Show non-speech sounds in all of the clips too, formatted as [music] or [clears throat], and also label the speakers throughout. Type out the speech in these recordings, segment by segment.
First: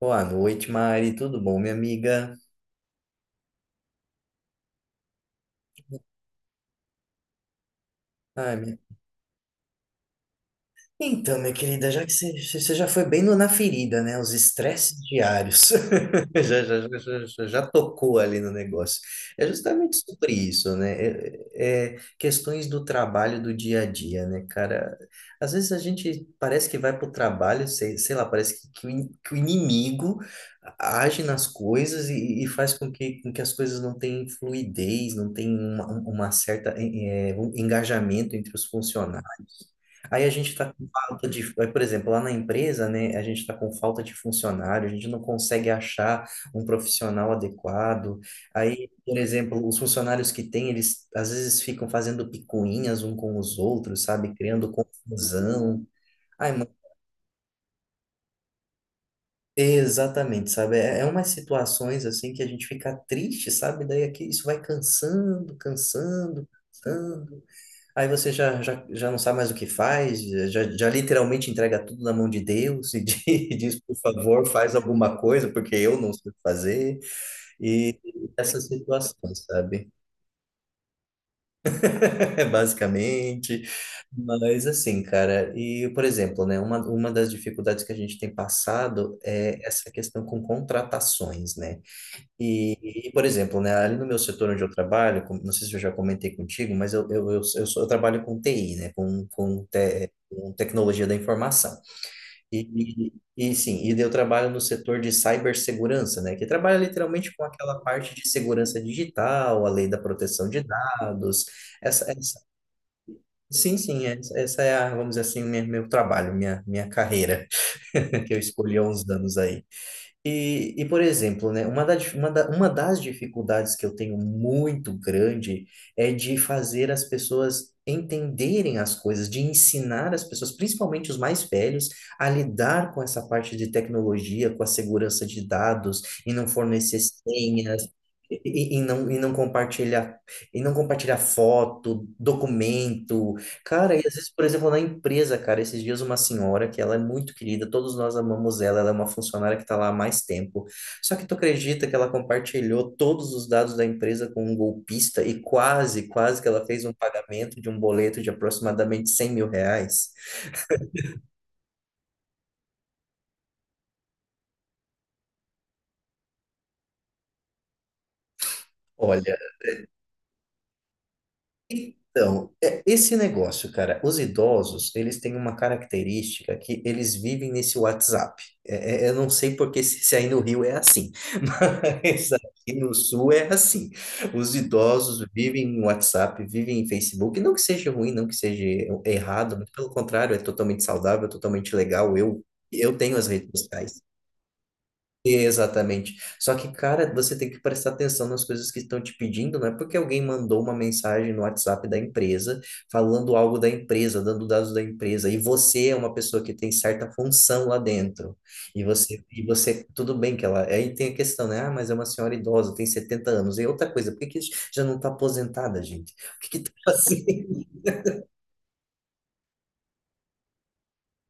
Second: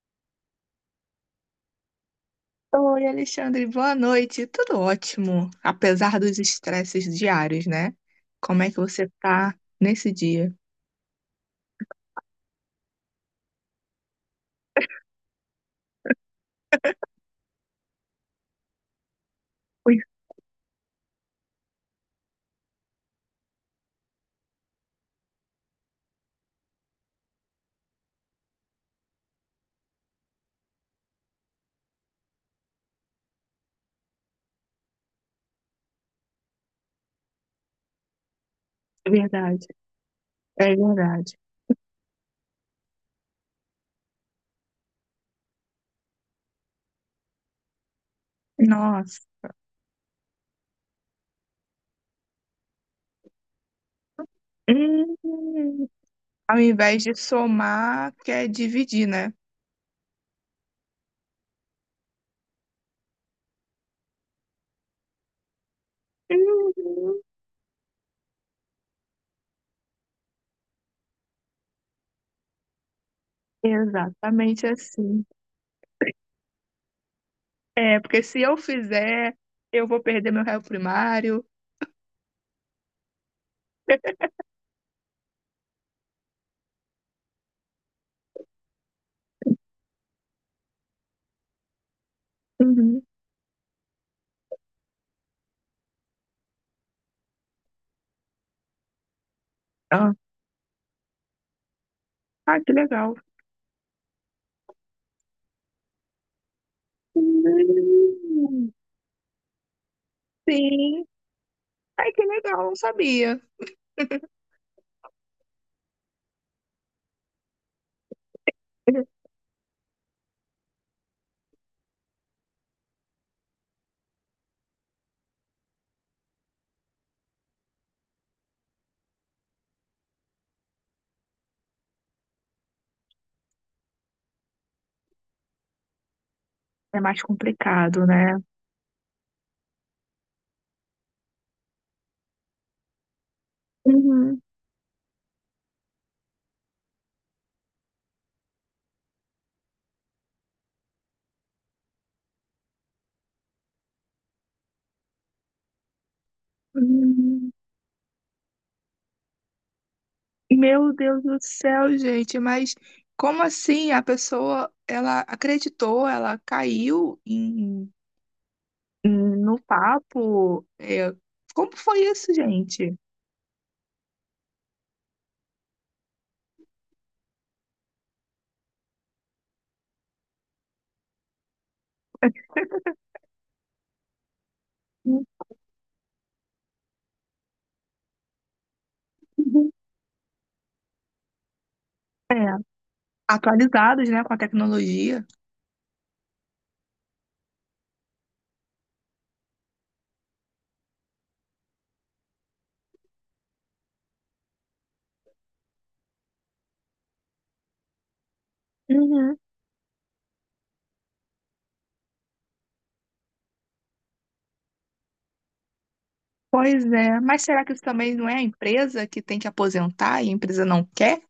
Speaker 1: Boa noite, Mari. Tudo bom, minha amiga?
Speaker 2: Oi, Alexandre, boa noite. Tudo ótimo, apesar dos estresses diários, né?
Speaker 1: Ai,
Speaker 2: Como é que
Speaker 1: minha
Speaker 2: você tá nesse dia?
Speaker 1: Então, minha querida, já que você já foi bem na ferida, né? Os estresses diários. [laughs] Já, tocou ali no negócio. É justamente
Speaker 2: Ui,
Speaker 1: sobre isso, né? É, é é questões do trabalho do dia a dia, né, cara? Às vezes a gente parece que vai para o trabalho, sei lá, parece que o inimigo age nas coisas e faz com que as coisas não tenham fluidez, não tenham uma certa, um engajamento entre os
Speaker 2: é
Speaker 1: funcionários.
Speaker 2: verdade,
Speaker 1: Aí a gente está
Speaker 2: é
Speaker 1: falta
Speaker 2: verdade.
Speaker 1: de, por exemplo, lá na empresa, né, a gente está com falta de funcionário, a gente não consegue achar um profissional adequado. Aí, por
Speaker 2: Nossa.
Speaker 1: exemplo, os funcionários que tem, eles às vezes ficam fazendo picuinhas um com os outros, sabe, criando confusão.
Speaker 2: Hum,
Speaker 1: Ai,
Speaker 2: Ao
Speaker 1: mano,
Speaker 2: invés de somar, quer dividir, né?
Speaker 1: exatamente, sabe? É, é umas situações assim que a gente fica triste, sabe? Daí aqui isso vai cansando, cansando,
Speaker 2: Uhum.
Speaker 1: cansando. Aí você já não sabe mais o que faz, já literalmente entrega tudo na mão de Deus e [laughs] diz, por favor,
Speaker 2: Exatamente
Speaker 1: faz alguma
Speaker 2: assim.
Speaker 1: coisa, porque eu não sei o que fazer.
Speaker 2: É,
Speaker 1: E
Speaker 2: porque se eu
Speaker 1: essas
Speaker 2: fizer,
Speaker 1: situações,
Speaker 2: eu
Speaker 1: sabe?
Speaker 2: vou perder meu réu primário.
Speaker 1: [laughs] Basicamente. Mas assim, cara, e por exemplo, né, uma das dificuldades que a gente tem passado é essa questão com contratações, né?
Speaker 2: Uhum.
Speaker 1: Por exemplo, né, ali no meu setor onde eu trabalho, não sei se eu já comentei contigo, mas eu trabalho com TI, né,
Speaker 2: Ah,
Speaker 1: com tecnologia da informação.
Speaker 2: ah, que
Speaker 1: E,
Speaker 2: legal.
Speaker 1: e, e sim, e daí eu trabalho no setor de cibersegurança, né, que trabalha literalmente com aquela parte de
Speaker 2: Hum.
Speaker 1: segurança digital, a lei da proteção de
Speaker 2: Sim.
Speaker 1: dados, essa,
Speaker 2: Ai, que
Speaker 1: essa,
Speaker 2: legal, não sabia.
Speaker 1: sim, sim, essa é a, vamos dizer assim, o meu trabalho, minha carreira, [laughs] que eu escolhi há uns
Speaker 2: [laughs]
Speaker 1: anos aí. Por exemplo, né, uma das dificuldades que eu tenho muito grande é de fazer as pessoas entenderem as coisas, de ensinar as pessoas, principalmente os mais velhos, a lidar com essa parte de tecnologia, com a segurança de dados, e não fornecer
Speaker 2: É mais
Speaker 1: senhas,
Speaker 2: complicado, né?
Speaker 1: e, e- e não, e não compartilhar, e não compartilhar foto, documento, Cara, e às vezes,
Speaker 2: Uhum,
Speaker 1: por exemplo, na empresa, cara, esses dias uma senhora que ela é muito querida, todos nós amamos ela, ela é uma funcionária que está lá há mais tempo. Só que tu acredita que ela compartilhou todos os dados da empresa com um golpista e quase, quase que ela fez um
Speaker 2: uhum.
Speaker 1: pagamento de um boleto de aproximadamente R$ 100.000?
Speaker 2: Meu Deus do céu, gente, mas como assim a pessoa, ela acreditou, ela caiu
Speaker 1: Olha,
Speaker 2: no papo? É, como foi isso,
Speaker 1: então,
Speaker 2: gente?
Speaker 1: esse negócio, cara, os idosos, eles têm uma característica que eles vivem nesse WhatsApp. Eu não sei porque se aí no Rio é assim, [laughs] mas aqui no Sul é assim. Os idosos vivem em WhatsApp, vivem em Facebook. Não que seja ruim, não que seja errado, mas
Speaker 2: Uhum.
Speaker 1: pelo contrário, é totalmente saudável, totalmente legal. Eu tenho as redes sociais.
Speaker 2: Atualizados, né, com a tecnologia.
Speaker 1: Exatamente. Só que, cara, você tem que prestar atenção nas coisas que estão te pedindo, não é porque alguém mandou uma mensagem no WhatsApp da empresa falando algo da empresa, dando dados da empresa, e você é uma pessoa que tem certa função lá dentro.
Speaker 2: Uhum.
Speaker 1: E você, tudo bem que ela. Aí tem a questão, né? Ah, mas é uma senhora idosa, tem 70 anos. E outra coisa, por que que já não está aposentada, gente? O que que tá
Speaker 2: Pois é, mas
Speaker 1: fazendo?
Speaker 2: será que isso também não é a empresa que tem que aposentar e a empresa não quer?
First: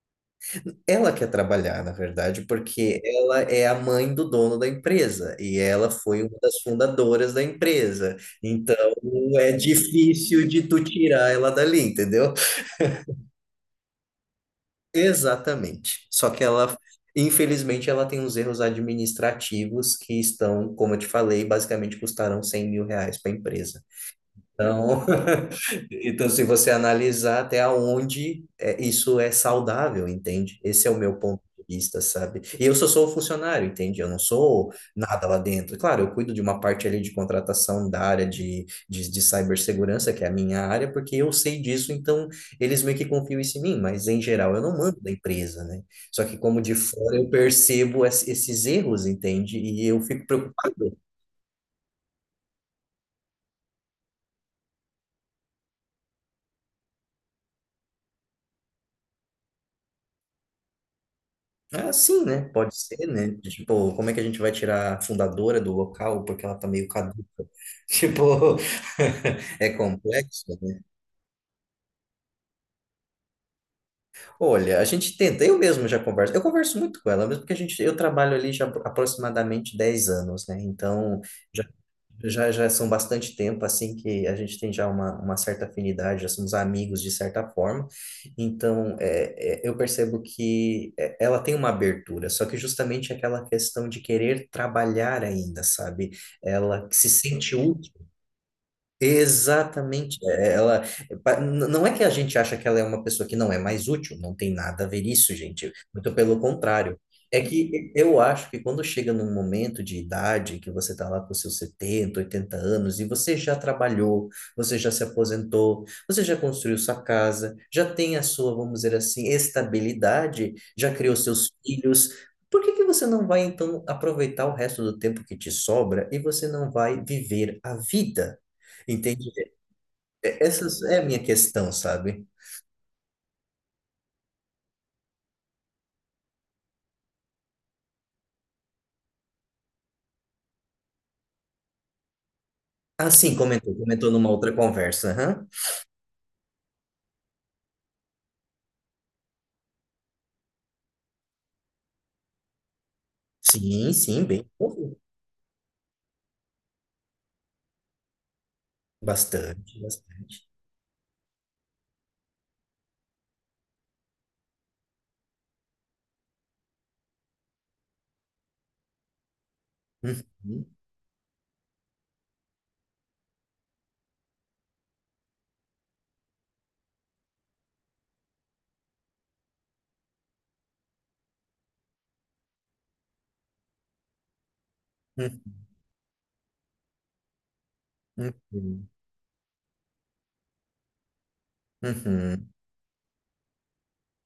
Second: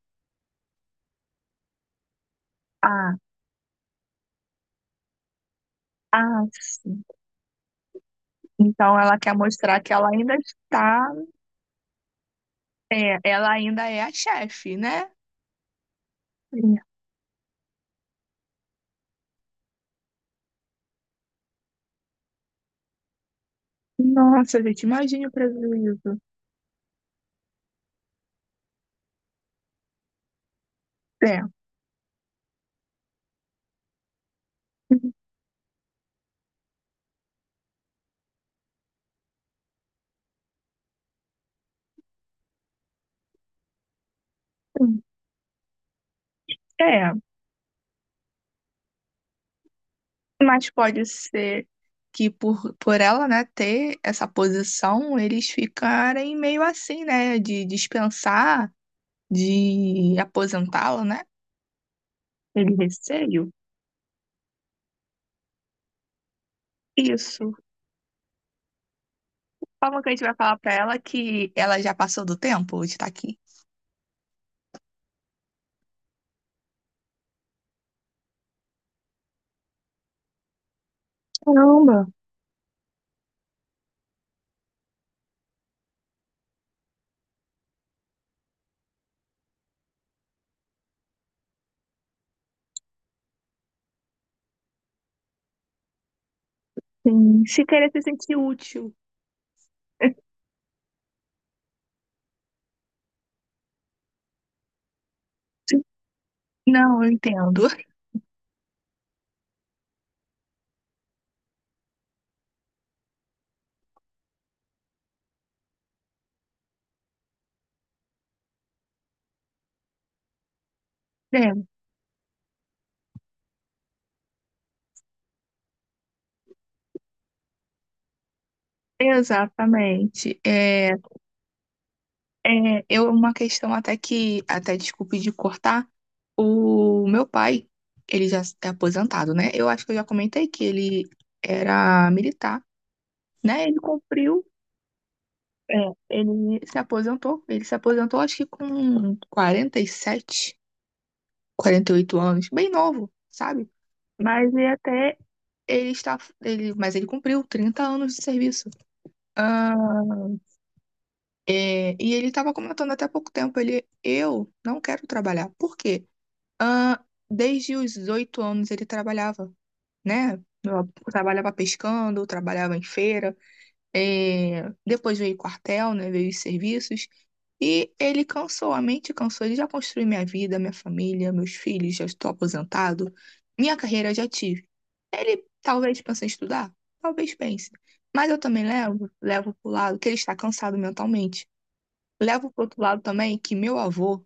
Speaker 1: Ela quer trabalhar, na verdade, porque
Speaker 2: Ah,
Speaker 1: ela é a mãe do dono da empresa e ela foi uma
Speaker 2: ah,
Speaker 1: das
Speaker 2: sim.
Speaker 1: fundadoras da empresa. Então,
Speaker 2: Então ela quer
Speaker 1: é
Speaker 2: mostrar que ela ainda
Speaker 1: difícil de tu
Speaker 2: está.
Speaker 1: tirar ela dali, entendeu?
Speaker 2: É, ela ainda é a chefe, né? É.
Speaker 1: Exatamente. Só que ela, infelizmente, ela tem uns erros administrativos que estão, como eu te falei, basicamente custaram R$ 100.000 para a empresa.
Speaker 2: Nossa, gente,
Speaker 1: Então,
Speaker 2: imagine o prejuízo.
Speaker 1: então, se você analisar até onde é, isso é saudável, entende? Esse é o meu
Speaker 2: É.
Speaker 1: ponto de vista, sabe? E eu só sou funcionário, entende? Eu não sou nada lá dentro. Claro, eu cuido de uma parte ali de contratação da área de cibersegurança, que é a minha área, porque eu sei disso, então eles meio que confiam isso em mim, mas em geral eu não mando da empresa, né? Só que como de
Speaker 2: É,
Speaker 1: fora eu percebo esses erros, entende? E eu fico
Speaker 2: mas
Speaker 1: preocupado.
Speaker 2: pode ser que por ela, né, ter essa posição, eles ficarem meio assim, né, de dispensar, de aposentá-la, né?
Speaker 1: Ah, sim, né? Pode
Speaker 2: Ele
Speaker 1: ser, né?
Speaker 2: receio.
Speaker 1: Tipo, como é que a gente vai tirar a fundadora do local porque ela tá meio caduca?
Speaker 2: Isso.
Speaker 1: [laughs] Tipo, [laughs] é
Speaker 2: Como que a gente vai
Speaker 1: complexo,
Speaker 2: falar pra
Speaker 1: né?
Speaker 2: ela que ela já passou do tempo de estar aqui?
Speaker 1: Olha, a gente tenta, eu mesmo já converso, eu converso muito com ela, mesmo porque a gente, eu trabalho ali já aproximadamente 10 anos, né? Então,
Speaker 2: Caramba,
Speaker 1: Já são bastante tempo, assim, que a gente tem já uma certa afinidade, já somos amigos de certa forma. Então, eu percebo que é, ela tem uma abertura, só que justamente aquela questão de querer trabalhar ainda, sabe? Ela se
Speaker 2: sim.
Speaker 1: sente
Speaker 2: Se
Speaker 1: útil.
Speaker 2: querer se sentir útil.
Speaker 1: Exatamente. Ela não é que a gente acha que ela é uma pessoa que não é mais útil, não tem nada a ver isso, gente. Muito pelo contrário.
Speaker 2: Não, eu
Speaker 1: É
Speaker 2: entendo.
Speaker 1: que eu acho que quando chega num momento de idade que você está lá com seus 70, 80 anos e você já trabalhou, você já se aposentou, você já construiu sua casa, já tem a sua, vamos dizer assim, estabilidade, já criou seus
Speaker 2: É,
Speaker 1: filhos, por que que você não vai então aproveitar o resto do tempo que te sobra e você não vai viver a vida? Entendi.
Speaker 2: exatamente.
Speaker 1: Essa é a minha questão, sabe?
Speaker 2: Eu, uma questão até que, até desculpe de cortar, o meu pai, ele já é aposentado, né? Eu acho que eu já comentei que ele era militar,
Speaker 1: Ah, sim,
Speaker 2: né?
Speaker 1: comentou,
Speaker 2: Ele
Speaker 1: comentou numa
Speaker 2: cumpriu,
Speaker 1: outra conversa. Aham.
Speaker 2: é, ele se aposentou, acho que com quarenta quarenta e sete 48 anos, bem novo, sabe?
Speaker 1: Sim, sim, bem.
Speaker 2: Mas ele
Speaker 1: Envolvido.
Speaker 2: até, ele está, ele, mas ele cumpriu 30 anos de serviço.
Speaker 1: Bastante, bastante.
Speaker 2: É, e ele estava comentando até há pouco tempo, eu não quero trabalhar. Por quê? Ah, desde os 8 anos ele trabalhava, né?
Speaker 1: Uhum,
Speaker 2: Eu trabalhava pescando, trabalhava em feira, depois veio o quartel, né? Veio os serviços. E ele cansou, a mente cansou. Ele já construiu minha vida, minha família, meus filhos, já estou aposentado, minha carreira já tive. Ele talvez pense em estudar, talvez pense. Mas
Speaker 1: uhum,
Speaker 2: eu também
Speaker 1: uhum,
Speaker 2: levo pro lado que ele está cansado mentalmente.
Speaker 1: uhum,
Speaker 2: Levo pro outro lado também que meu avô,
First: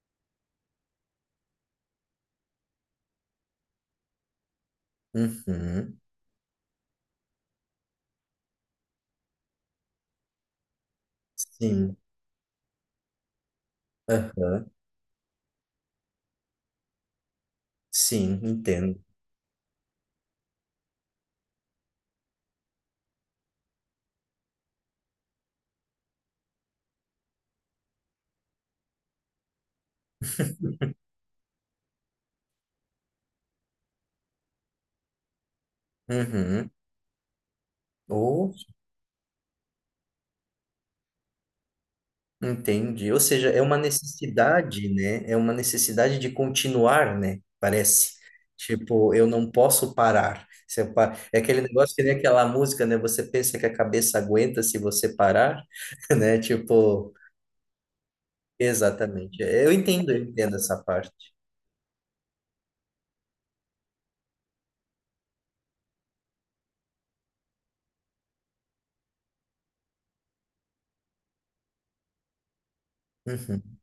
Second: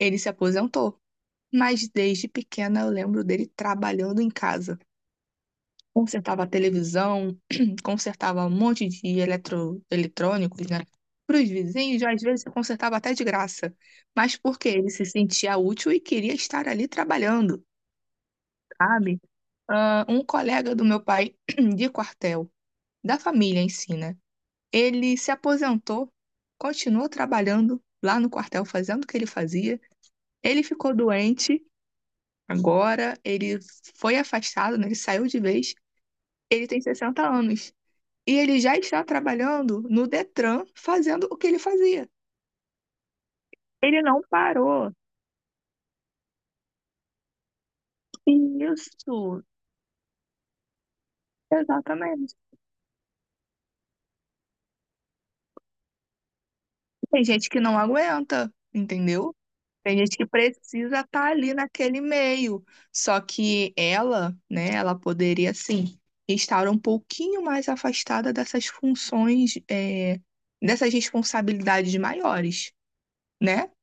Speaker 2: ele se aposentou, mas desde pequena eu lembro dele trabalhando em casa.
Speaker 1: uhum.
Speaker 2: Consertava a televisão, [clears throat] consertava um monte de eletrônicos, né? Para os
Speaker 1: Sim,
Speaker 2: vizinhos, às vezes consertava até de graça, mas porque
Speaker 1: aham,
Speaker 2: ele se sentia útil e queria estar ali trabalhando,
Speaker 1: sim, entendo.
Speaker 2: sabe? Ah, um colega do meu pai [clears throat] de quartel, da família em si, né? Ele se aposentou, continuou trabalhando lá no quartel, fazendo o que ele fazia. Ele ficou doente agora, ele foi afastado, né? Ele saiu de vez. Ele
Speaker 1: Uhum.
Speaker 2: tem 60 anos. E
Speaker 1: Ou
Speaker 2: ele já está trabalhando no Detran, fazendo o que ele fazia.
Speaker 1: entendi. Ou seja, é uma
Speaker 2: Ele não
Speaker 1: necessidade,
Speaker 2: parou.
Speaker 1: né? É uma necessidade de continuar, né? Parece. Tipo,
Speaker 2: Isso,
Speaker 1: eu não posso parar. Se eu pa- É aquele negócio que nem
Speaker 2: exatamente.
Speaker 1: aquela música, né? Você pensa que a cabeça aguenta se você parar, [laughs] né? Tipo,
Speaker 2: Tem gente que não aguenta, entendeu?
Speaker 1: exatamente.
Speaker 2: Tem gente
Speaker 1: Eu
Speaker 2: que
Speaker 1: entendo essa
Speaker 2: precisa
Speaker 1: parte.
Speaker 2: estar ali naquele meio. Só que ela, né, ela poderia sim estar um pouquinho mais afastada dessas funções, dessas responsabilidades maiores. Né?
Speaker 1: Uhum.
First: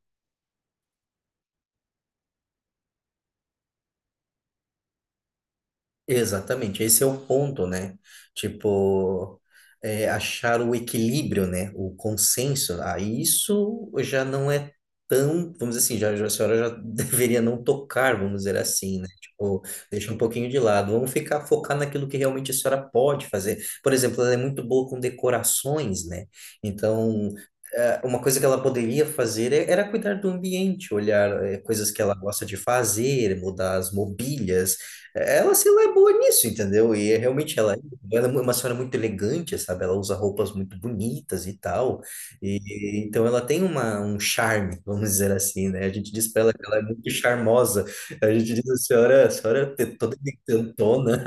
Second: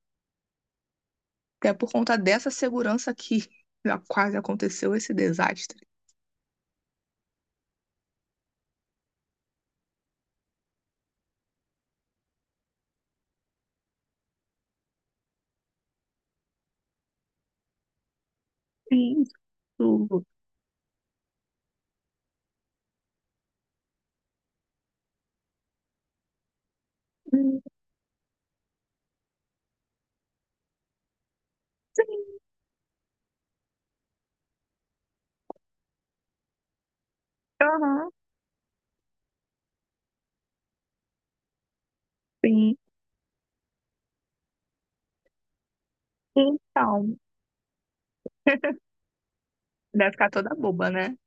Speaker 2: É por conta dessa segurança que [laughs] já quase aconteceu esse desastre.
Speaker 1: Exatamente, esse é o ponto, né? Tipo, é, achar o equilíbrio, né? O consenso. Ah, isso já não é tão, vamos dizer assim, a senhora já [laughs] deveria não tocar, vamos dizer assim, né? Tipo, deixa um
Speaker 2: Isso.
Speaker 1: pouquinho de lado. Vamos ficar focar naquilo que realmente a senhora pode fazer. Por exemplo, ela é muito boa com decorações, né? Então,
Speaker 2: Hum.
Speaker 1: uma coisa que ela poderia fazer era cuidar do ambiente, olhar coisas que ela
Speaker 2: Sim,
Speaker 1: gosta de fazer, mudar as mobílias, ela, se lá, é boa nisso, entendeu?
Speaker 2: aham,
Speaker 1: Ela é uma senhora muito elegante, sabe? Ela usa roupas muito bonitas e tal.
Speaker 2: sim.
Speaker 1: E então ela tem um charme, [laughs] vamos dizer assim, né? A gente diz para ela que ela é muito
Speaker 2: Então,
Speaker 1: charmosa. A gente diz, a senhora é
Speaker 2: deve
Speaker 1: toda
Speaker 2: ficar toda boba, né?
Speaker 1: encantona.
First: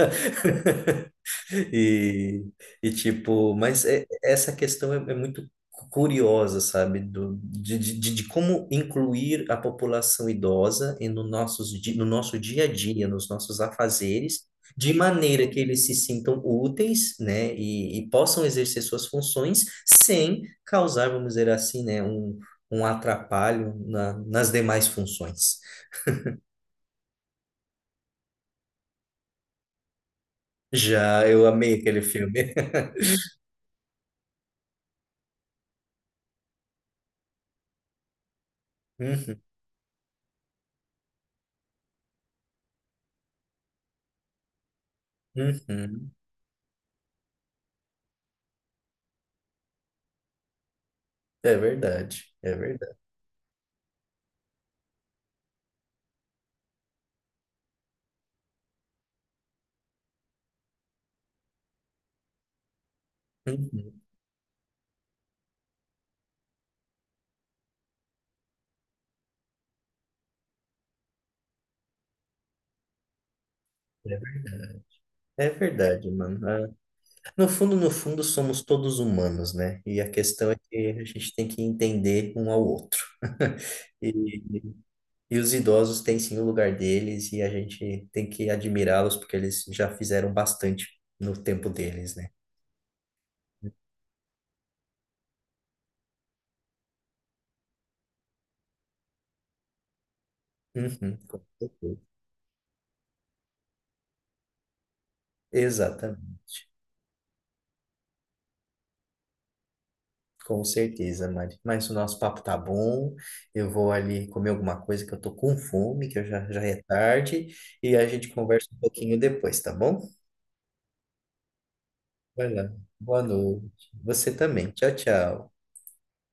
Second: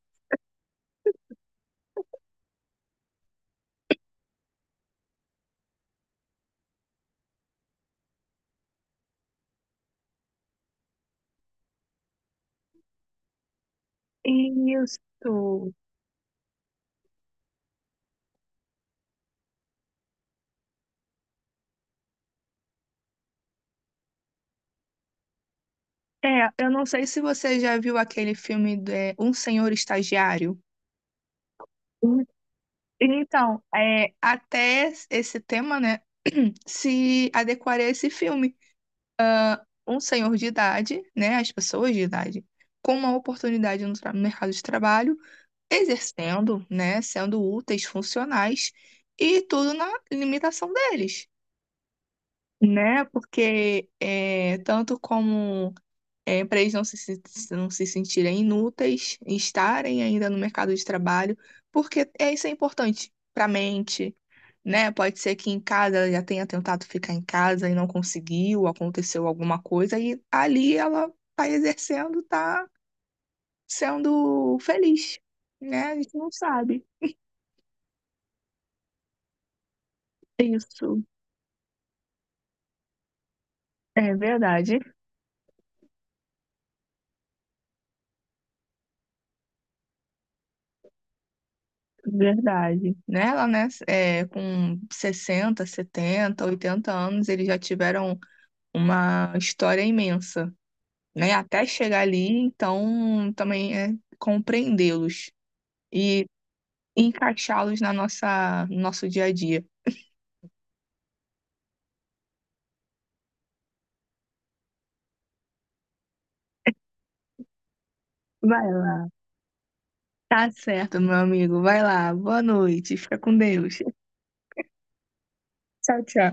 Speaker 1: E, e tipo, mas essa questão é, é muito curiosa, sabe? Do, de como incluir a população idosa no nosso dia a dia, nos nossos afazeres, de
Speaker 2: Isso.
Speaker 1: maneira que eles se sintam úteis, né? E possam exercer suas funções sem causar, vamos dizer assim, né? Um atrapalho nas demais funções.
Speaker 2: É, eu não sei se você já viu aquele filme de Um Senhor Estagiário.
Speaker 1: Já eu amei aquele
Speaker 2: hum,
Speaker 1: filme. [laughs]
Speaker 2: então, até esse tema, né? [clears throat] Se adequaria a esse filme.
Speaker 1: Uhum,
Speaker 2: Um senhor de idade, né? As pessoas de idade, com uma oportunidade no mercado de trabalho.
Speaker 1: uhum.
Speaker 2: Exercendo, né, sendo úteis, funcionais, e tudo na limitação deles,
Speaker 1: É verdade, é verdade.
Speaker 2: né? Porque é, tanto como é, para eles não não se sentirem inúteis, estarem ainda no mercado de trabalho, porque é, isso é importante para a
Speaker 1: Uhum.
Speaker 2: mente, né? Pode ser que em casa já tenha tentado ficar em casa e não conseguiu, aconteceu alguma coisa, e ali ela está exercendo, está
Speaker 1: É ver-
Speaker 2: sendo feliz,
Speaker 1: é
Speaker 2: né? A
Speaker 1: verdade,
Speaker 2: gente não
Speaker 1: mano. Ah,
Speaker 2: sabe.
Speaker 1: no fundo, no fundo, somos todos humanos, né? E a questão é que
Speaker 2: Isso.
Speaker 1: a gente tem que entender um ao outro. [laughs]
Speaker 2: É
Speaker 1: E,
Speaker 2: verdade,
Speaker 1: e os idosos têm sim o lugar deles e a gente tem que admirá-los porque eles já fizeram bastante no tempo deles, né?
Speaker 2: verdade. Né? Lá, né, com 60, 70, 80 anos, eles já tiveram uma história imensa,
Speaker 1: Uhum,
Speaker 2: né?
Speaker 1: com
Speaker 2: Até
Speaker 1: certeza.
Speaker 2: chegar ali, então também é compreendê-los e
Speaker 1: Exatamente.
Speaker 2: encaixá-los no nosso dia a dia.
Speaker 1: Com certeza, Mari. Mas o nosso papo tá bom. Eu vou ali comer alguma coisa que eu tô com fome, que eu já é tarde, e a gente
Speaker 2: Vai
Speaker 1: conversa um
Speaker 2: lá.
Speaker 1: pouquinho depois, tá bom?
Speaker 2: Tá certo, meu amigo. Vai lá. Boa
Speaker 1: Vai lá.
Speaker 2: noite. Fica
Speaker 1: Boa
Speaker 2: com Deus. [laughs]
Speaker 1: noite. Você também. Tchau, tchau.
Speaker 2: Tchau, tchau.